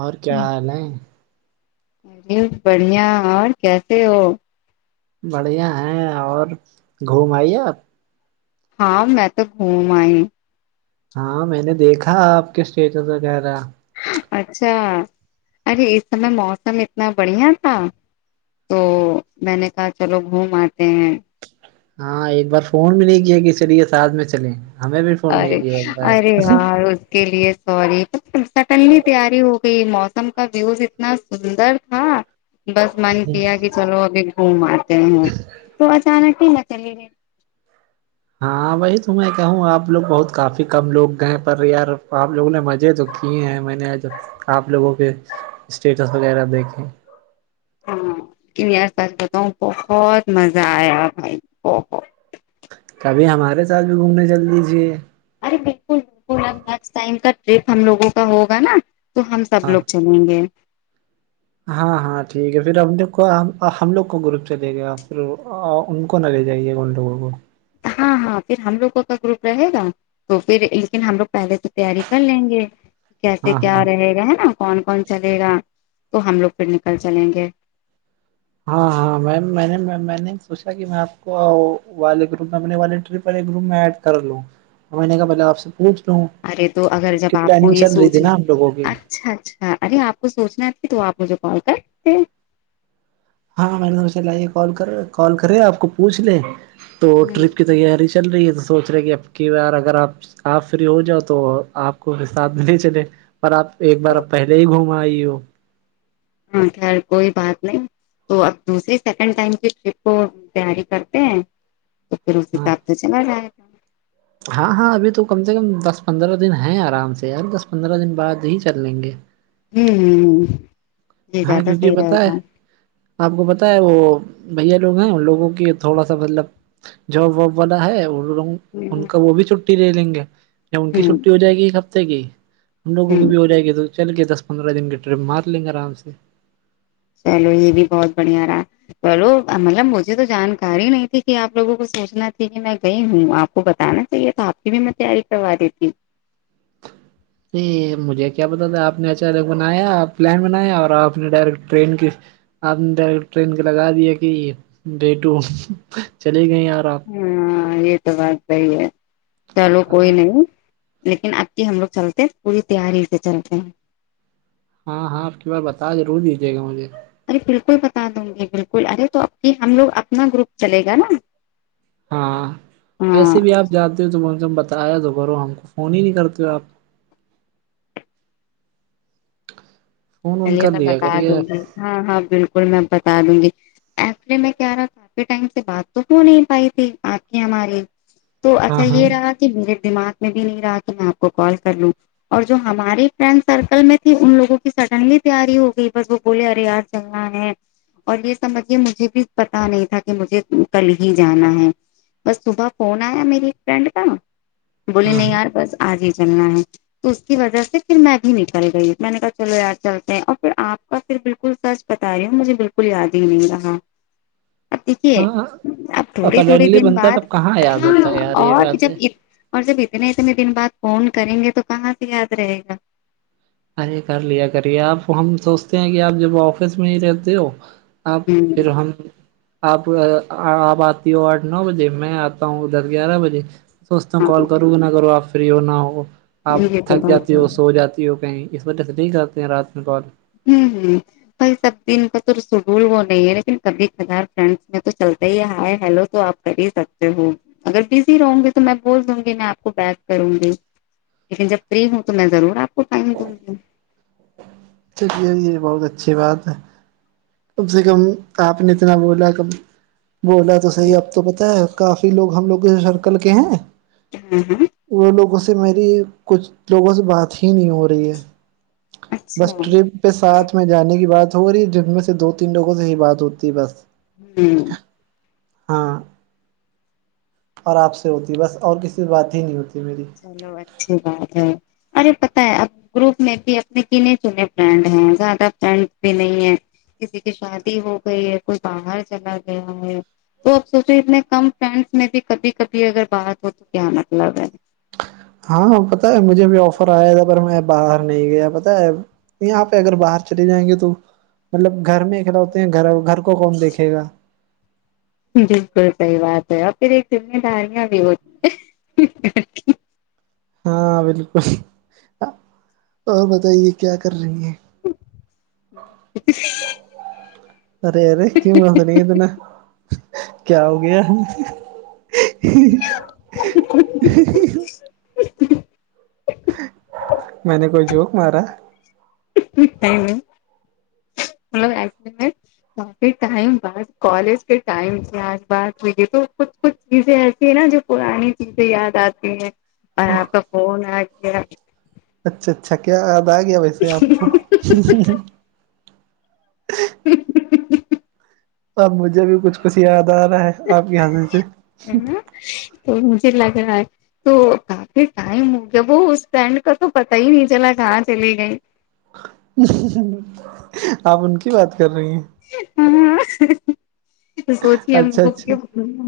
اور کیا حال ہے جی بڑھیا اور کیسے ہو بڑھیا ہے اور گھوم آئیے آپ ہاں میں تو گھوم آئی ہاں میں نے دیکھا آپ کے سٹیٹس وغیرہ اچھا ارے اس سمے موسم اتنا بڑھیا تھا تو میں نے کہا چلو گھوم آتے ہیں ہاں ایک بار فون بھی نہیں کیا کہ چلیے ساتھ میں چلیں ہمیں بھی فون نہیں ارے کیا ایک بار ارے یار اس کے لیے سوری سٹنلی تیاری ہوگ کہ موسم کا ویوز اتنا سندر تھا بس من کیا کہ چلو ابھی وہ آتے ہیں تو اچانک ہی ہم چلے گیے ہاں وہی تو میں کہوں آپ لوگ بہت کافی کم لوگ گئے پر یار آپ لوگوں نے مجے کیے ہیں میں نے آپ لوگوں کے اسٹیٹس وغیرہ دیکھے ہاں لیکن یار سچ بتاؤ بہت مزہ آیا بھائی بہت کبھی ہمارے ساتھ بھی گھومنے چل دیجیے ارے بالکل بالکل اب نیکسٹ ٹائم کا ٹرپ ہم لوگوں کا ہوگا نا تو ہم سب ہاں لوگ چلیں گے ہاں ہاں ٹھیک ہے فیر اب دیکھو ہم لوگ اب کو ہم لوگ کو گروپ دے گیا فیر وہ ان کو نا لے جائیے گا ان لوگوں کو ہاں ہاں پھر ہم لوگوں کا گروپ رہے گا تو فیر لیکن ہم لوگ پہلے سے تیاری کر لیں گے کیسے ہاں ہاں کیا رہے گا ہے نا کون کون چلے گا تو ہم لوگ پھر نکل چلیں گے ہاں ہاں میم میں نے میں نے سوچا کہ میں آپ کو والے گروپ میں اپنے والے ٹرپ والے گروپ میں ایڈ کر لوں میں نے کہا پہلے آپ سے پوچھ لوں ارے تو اگر ٹرپ جب کی آپ کو پلاننگ یہ چل رہی تھی سوچنا نا ہم لوگوں کی [unintelligible] اچھا اچھا ارے آپ کو سوچنا تھی تو آپ مجھے کال کر لیتے ہاں میں نے سوچا لیئے کال کر کال کرے آپ کو پوچھ لے تو ہوں ٹرپ کے تیاری چل رہی ہے تو سوچ رہے کہ اب کی بار اگر آپ آپ فری ہو جاؤ تو آپ کو بھی ساتھ میں لے چلے پر آپ ایک بار آپ پہلے ہی گھوم آئی ہو ہاں کھیر کوئی بات نہیں تو اب دوسری سیکنڈ ٹائم کی ٹرپ کو تیاری کرتے ہیں تو پھر اس ہاں حساب سے چلا جائے گا ہاں ہاں ابھی تو کم سے کم دس پندرہ دن ہیں آرام سے یار دس پندرہ دن بعد ہی چل لیں گے ہمم یے ہاں زیادہ کیونکہ صحیح پتہ ہے رہیگا آپ کو پتا ہے وہ بھیا لوگ نا ان لوگوں کے تھوڑا سا مطلب [unintelligible] جاب واب والا ہے ان ہ کا وہ بھی چھٹی لیں لیں گے یا ان کی ہ چھٹی ہوجایگی ایک ہفتے کی ہم لوگوں ہ کو بھی ہو جائے گے تو چل کے دس پندرہ دن کے ٹرپ مار لیں گے آرام سے چلو یے بھی بہت بڑھیا رہا پرو مطلب مجھے تو جانکاری نہیں تھی کی آپ لوگوں کو سوچنا تھی کی میں گئی ہوں آپ کو بتانے تو یے آپ کی بھی میں تیاری کروا دیتی یہی مجھے کیا بتا تھا آپ نے اچانک بنایا پلان بنایا اور آپ نے ڈائریکٹ ٹرین کی آپ نے ڈائرک ٹرین کا لگا دیا کی بیٹو چلے گئے یار آپ ہاں یے تو بات صحیح ہے چلو کوئی ہاں نہیں لیکن اب کے ہم لوگ چلتے پوری تیاری سے چلتے ہیں ہاں ہاں آپ کی بار بتا ضرور دیجیے گا مجھے ارے بالکل بتا دوں گی بالکل ارے تو اب کے ہم لوگ اپنا گروپ چلے گا نا ہاں ویسے ہاں بھی آپ جاتے تو کم سےکم بتایا تو کرو ہم کو فون ہی نہیں کرتے ہو آپ فون وون چلیے کر میں لیا بتا کریے دوں گی ہاں ہاں بالکل میں بتا دوں گی ایچولی میں کیا رہا تھا کافی ٹائم سے بات تو ہو نہیں پائی تھی آپ کی ہماری تو ہاں اچھا ہاں یے رہا کی میرے دماغ میں بھی نہیں رہا کی میں آپ کو کال کر لوں اور جو ہماری فرینڈ سرکل میں تھی ان لوگوں کی سڈنلی تیاری ہو گئی بس وہ بولے ارے یار چلنا ہے اور یے سمجھیے مجھے بھی پتا نہیں تھا کی مجھے کل ہی جانا ہے بس صبح فون آیا میری فرینڈ کا بولی ہاں نہیں یار بس آج ہی چلنا ہے تو اس کی وجہ سے پھر میں بھی نکلے گئی میں نے کہا چلو یار چلتے ہیں اور فیر آپ کا فیر بالکل سچ بتا رہی ہوں مجھے بالکل یاد ہی نہیں رہا اب دیکھیے ہاں ہاں اب اور تھوڑے تھوڑے سڈنلی دن بنتا بعد تب کہاں یاد ہوتا ہے یار یہ اور بات جب ہے یے اور جب اتنے اتنے دن بعد فون کریں گے تو کہاں سے یاد رہے گا ارے کر لیا کریے آپ ہم سوچتے ہیں کی آپ جب آفس میں ہی رہتے ہو آپ ہوں پھر ہم آپ آپ آتی ہو آٹھ نو بجے میں آتا ہوں دس گیارہ بجے سوچتا ہوں ہاں کال کرو گے نا کروں آپ فری ہو نا ہو آپ یہ تو تھک بات جاتی ہے ہو سو جاتی ہو اس وجے سے نہیں کرتے ہیں رات میں کال آمہم بھائی سب دن کا تو شڈول وہ نہیں ہے لیکن کبھی کبار فرینڈس میں تو چلتا ہی ہے ہائے ہیلو تو آپ کر ہی سکتے ہو اگر بزی رہوں گی تو میں بول دوں گی میں آپ کو کال کروں گی لیکن جب فری ہوں تو میں ضرور آپ کو ٹائم دوں گی چلیے جی بہت اچھی بات ہے کم سے کم آپ نے اتنا بولا کب بولا تو صحیح اب تو پتا ہے کافی لوگ ہم لوگ سرکل کے ہیں [unintelligible] وہ لوگوں سے میری کچھ لوگوں سے بات ہی نہیں ہو رہی ہے اچھا بس ہوں ٹرپ پے ساتھ میں جانے کی بات ہو رہی جس میں سے دو تین لوگوں سے ہی بات ہوتی ہے بس ہمم ہاں اور آپ سے ہوتی بس اور کسی بات ہی نہیں ہوتی میری چلو اچھی بات ہے ارے پتا ہے اب گروپ میں بھی اپنے گینے چنے فرینڈ ہیں زیادہ فرینڈ بھی نہیں ہے کسی کی شادی ہو گئی ہے کوئی باہر چلا گیا ہے تو اپ سوچو اتنے کم فرینڈس میں بھی کبھی کبھی اگر بات ہو تو کیا مطلب ہے ہاں پتا ہے مجھے بھی آفر آیا تھا پر میں باہر نہیں گیا پتا ہے یہاں پے اگر باہر چلے جائیں گے تو مطلب گھر میں ایک لوتے ہے گھر گھر کو کون دیکھے گا بالکل صحیح بات ہے اور پھر ایک ذمہ داریاں بھی ہوتی ہیں ہاں بالکل اور بتائیے کیا کر رہی ہیں [inaudible] ارے ارے کیوں حس رہی ہے اتنا کیا ہو گیا [unintelligible] میں نے کوئی جوک مارا [unintelligible] [unintelligible] مطلب کافی ٹائم بعد کالج کے ٹائم سے آج بات ہویی تو کچھ کچھ چیزیں ایسی ہیں نا جو پرانی چیزیں یاد آتی ہیں اور آپ کا کال آ گیا اچھا اچھا کیا یاد آ گیا ویسے آپ کو [inaudible] تو اب مجھے بھی کچھ کچھ یاد آ رہا ہے آپ کی عادتیں ہے نا تو مجھے لگ رہا ہے تو کافی ٹائم ہو گیا وہ اس سٹینڈ کا تو پتا ہی نہیں چلا کہاں چلے گئی آپ ان کی بات کر رہی سوچیے ہم اچھا کو اچھا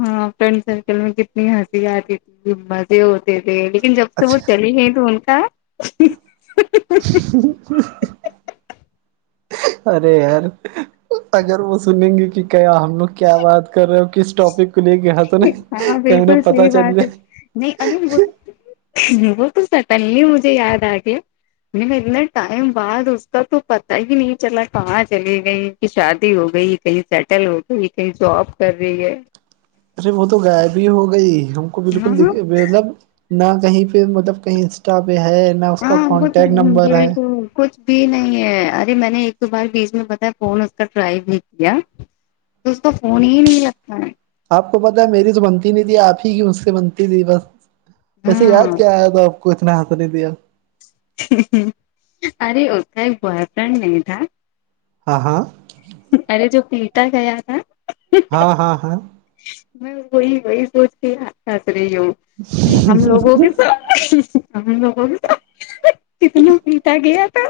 ہاں فرینڈ سرکل میں کتنی ہنسی آتی تھی بس تے ہوتے تھے لیکن جب سے وہ اچھا چلی گئی تو ان کا ارے یار اگر وہ سنیں گے کی کیا ہم لوگ کیا بات کر رہے ہو کس ٹاپک کو لے کے ہس رہے ہاں کہیں بالکل انہیں پتہ صحیح چل بات ہے جائے نہیں انیل وہ وہ تو سٹن لی مجھے یاد آگیا نہیں اتنا ٹائم بعد اس کا تو پتا ہی نہیں چلا کہاں چلی گئی کی شادی ہو گئی کہیں سیٹل ہو گئی کہیں جاب کر رہی ہے ارے وہ تو غائب ہی ہو گئی ہم کو ہاں بالکل دکے مطلب نا کہیں پے مطلب کہیں انسٹا پے ہے نا اس کا کانٹیکٹ نمبر ہے ہمم کچھ دی نہیں ہے ارے میں نے ایک تو بار بیچ میں بتا ہے فون اس کا ٹرائی بھی کیا اسس کا فون ہی نہیں لگتا آپ کو پتا ہے میری تو بنتی نہیں تھی آپ ہی کی اس سے بنتی تھی بس ویسے یاد ہاں کیا آیا تھا آپ کو اتنا ہنس رہی تھی آپ ارے اس کا ایک بوائ فرنڈ نہی تھا ہاں ہاں ارے جو پیٹا گیا نا ہاں ہاں ہاں میں وہی وہی سوچ کے ہنس رہی ہوں کے ہم لوگوں کے ساتھ ہم لوگوں کو کتنا پیٹا گیا تھا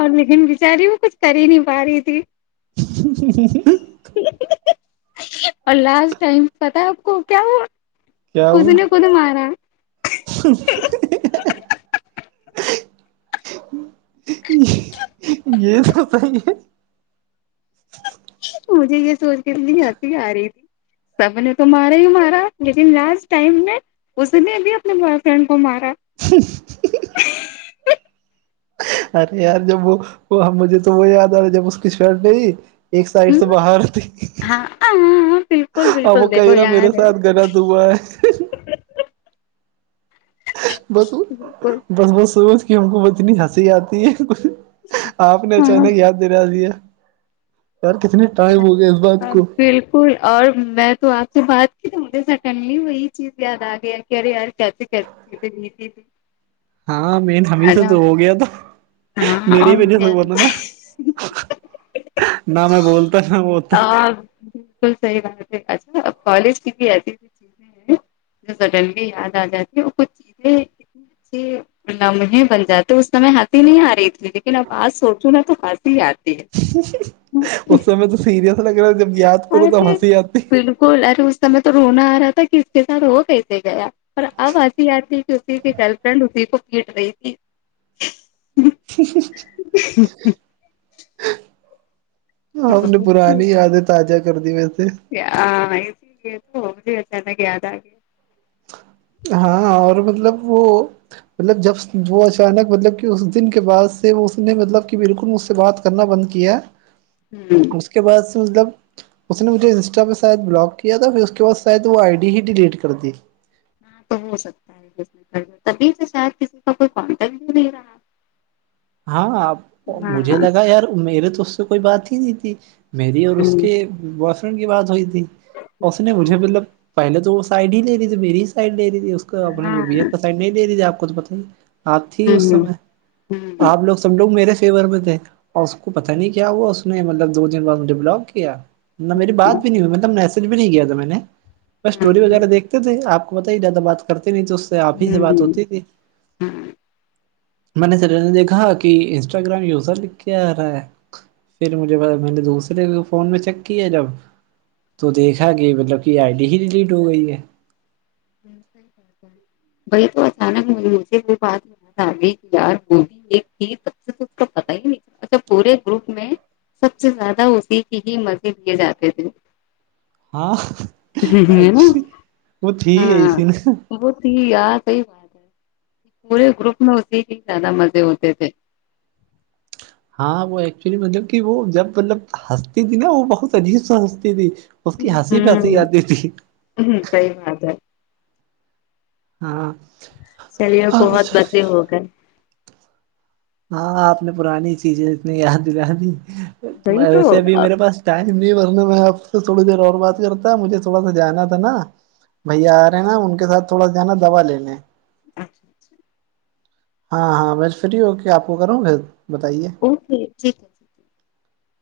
اور لیکن بچاری وہ کچھ کر ہی نہیں پا رہی تھی اور لاسٹ ٹائم پتا ہے آپ کو کیا ہوا کیا اس بولو نے خود مارا یے تو صحیح ہے مجھے یے سوچ کے اتنی آتی اتنی ہنسی آ رہی تھی سب نے تو مارا ہی مارا لیکن لاسٹ ٹائم میں اس نے ابھی اپنے بوائے فرینڈ کو مارا ارے یار جب وہ وہ مجھے تو وہ یاد آ رہا جب اس کی شٹ ایک سائڈ ہ سے باہر تھی ہاں ہاں بالکل آ وہ بالکل دیکھو کہے گا میرے یاد ہے ساتھ گلت ہوا ہے بس بالکل بس وہ سوچ کے ہم کو اب اتنی ہنسی آتی ہے آپ نے ہاں اچانک یاد دلا دیا یار کتنے ٹائم ہو گیا اس بات کو بالکل اور میں تو آپ سے بات کی تو مجھے سٹنلی وہی چیز یاد آ گیا کی ارے یار کیسے کیسے بھیتی تھی [unintelligible] ہاں مین ہممی سے ارے تو ہو گیا تو ہاں میرے اور [unintelligible] نا میں بولتا نا وہ آ بالکل صحیح بات ہے اچھا اب کالج کی بھی ایسی چیز مجھے سڈنلی یاد آ جاتی ہے وہ کچھ چیزیں اتنی اچھی لمہے بن جاتے اس سمے ہنسی نہیں آ رہی تھی لیکن اب آج سوچوں نا تو ہنسی آتی ہے اس سمے تو سیریس لگ رہا ہے جب یاد کرو تب ہنسی آتی کل ارے اس سمے تو رونا آ رہا تھا کی اس کے ساتھ ہو کیسے گیا پر اب ہسی آتی کی اسی کی گل فرینڈ اسی کو پیٹ رہی تھی ہ آپ نے پرانی یادیں تاجا کر دی وے سے [unintelligible] ہاں اور مطلب وہ مطلب جب وہ اچانک مطلب کی اس دن کے بعد سے وہ اس نے مطلب کی بالکل مجھ سے بات کرنا بند کیا ہمم اس کے بعد سے مطلب اس نے مجھے انسٹا پے شاید بلاک کیا تھا فیر اس کے بعد شاید وہ آئی ڈی ہی ڈیلیٹ کر دی ہاں تو ہو سکتا ہے تبھی اس کے ساتھ کسی کا کوئی کانٹٹ بھی نہیں رہا ہاں مجھے ہاں لگا یار میرے تو اس سے کوئی بات ہی نہیں تھی میری اور اس ہوں کے بوائے فرینڈ کی بات ہوئی تھی اس نے مجھے مطلب پہلے تو سائڈ ہی لے رہی تھی مری ہی سائڈ لے رہی تھی اس کا اپنے ہاں بی ایف کا سائڈ نہیں لے رہی تھی آپ کو تو پتا ہے [unintelligible] آپ لوگ سب لوگ میرے فیور میں تھے اور اس کو پتا نہیں کیا ہوا اس نے مطلب دو دن بعد مجھے بلاک کیا نا میری بات ہوں بھی نہیں ہوئی مطلب میسج بھی نہیں کیا تھا میں نے بس اسٹوری وغیرہ دیکھتے تھے آپ وہ تو ہی زیادہ بات کرتے نہیں تو اس سے آپ ہی سے بات ہوتی تھی میں نے سڈینلی دیکھا کہ انسٹاگرام یوزر لکھ کے آ رہا ہے پھر مجھے پ میں نے دوسرے فون میں چیک کیا جب تو دیکھا کہ مطلب کہ آئی ڈی ہی ڈیلیٹ ہو گئی ہے [unintelligible] تو اچانک ہ مجھے وہ بات یار می ایک تھی سب سے تو اس کو پتا ہی نہیں تھا اچھا پورے گروپ میں سب سے زیادہ اسی کی ہی مزے لیے جاتے تھے ہاں ہے نا اچھی وہ تھی ہی ایسی نا تی یار سہی بات ہے پورے گروپ میں اسی ہی زیادہ مزے ہوتے تھے ہاں وہ ایکچولی مطلب کی وہ جب مطلب ہنستی تھی نا وہ بہت عجیب سا ہنستی تھی اس کی ہنسی پے ہنسی آتی تھی ہمم صحیح بات ہے ہاں چلیے بہت اچھا باتیں ہو گئے ہاں آپ نے پرانی چیزیں اتنی یاد دلا دی وہی تو ویسے ابھی اب۔ میرے پاس ٹائم نہیں ورنا میں آپ سے تھوڑی دیر اور بات کرتا مجھے تھوڑا سا جانا تھا نا بھائی آ رہے ہیں نا ان کے ساتھ تھوڑا جانا دوا لینے اچھا اچھا ہاں ہاں میں فری ہو کے آپ کو کروں پھر بتائیے اوکے ٹھیک ہے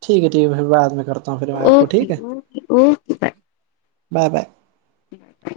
ٹھیک ہے ٹھیک ہے پھر بعد میں کرتا ہوں پھر میں آپ کو ٹھیک ہے okay okay okay bye bye bye bye bye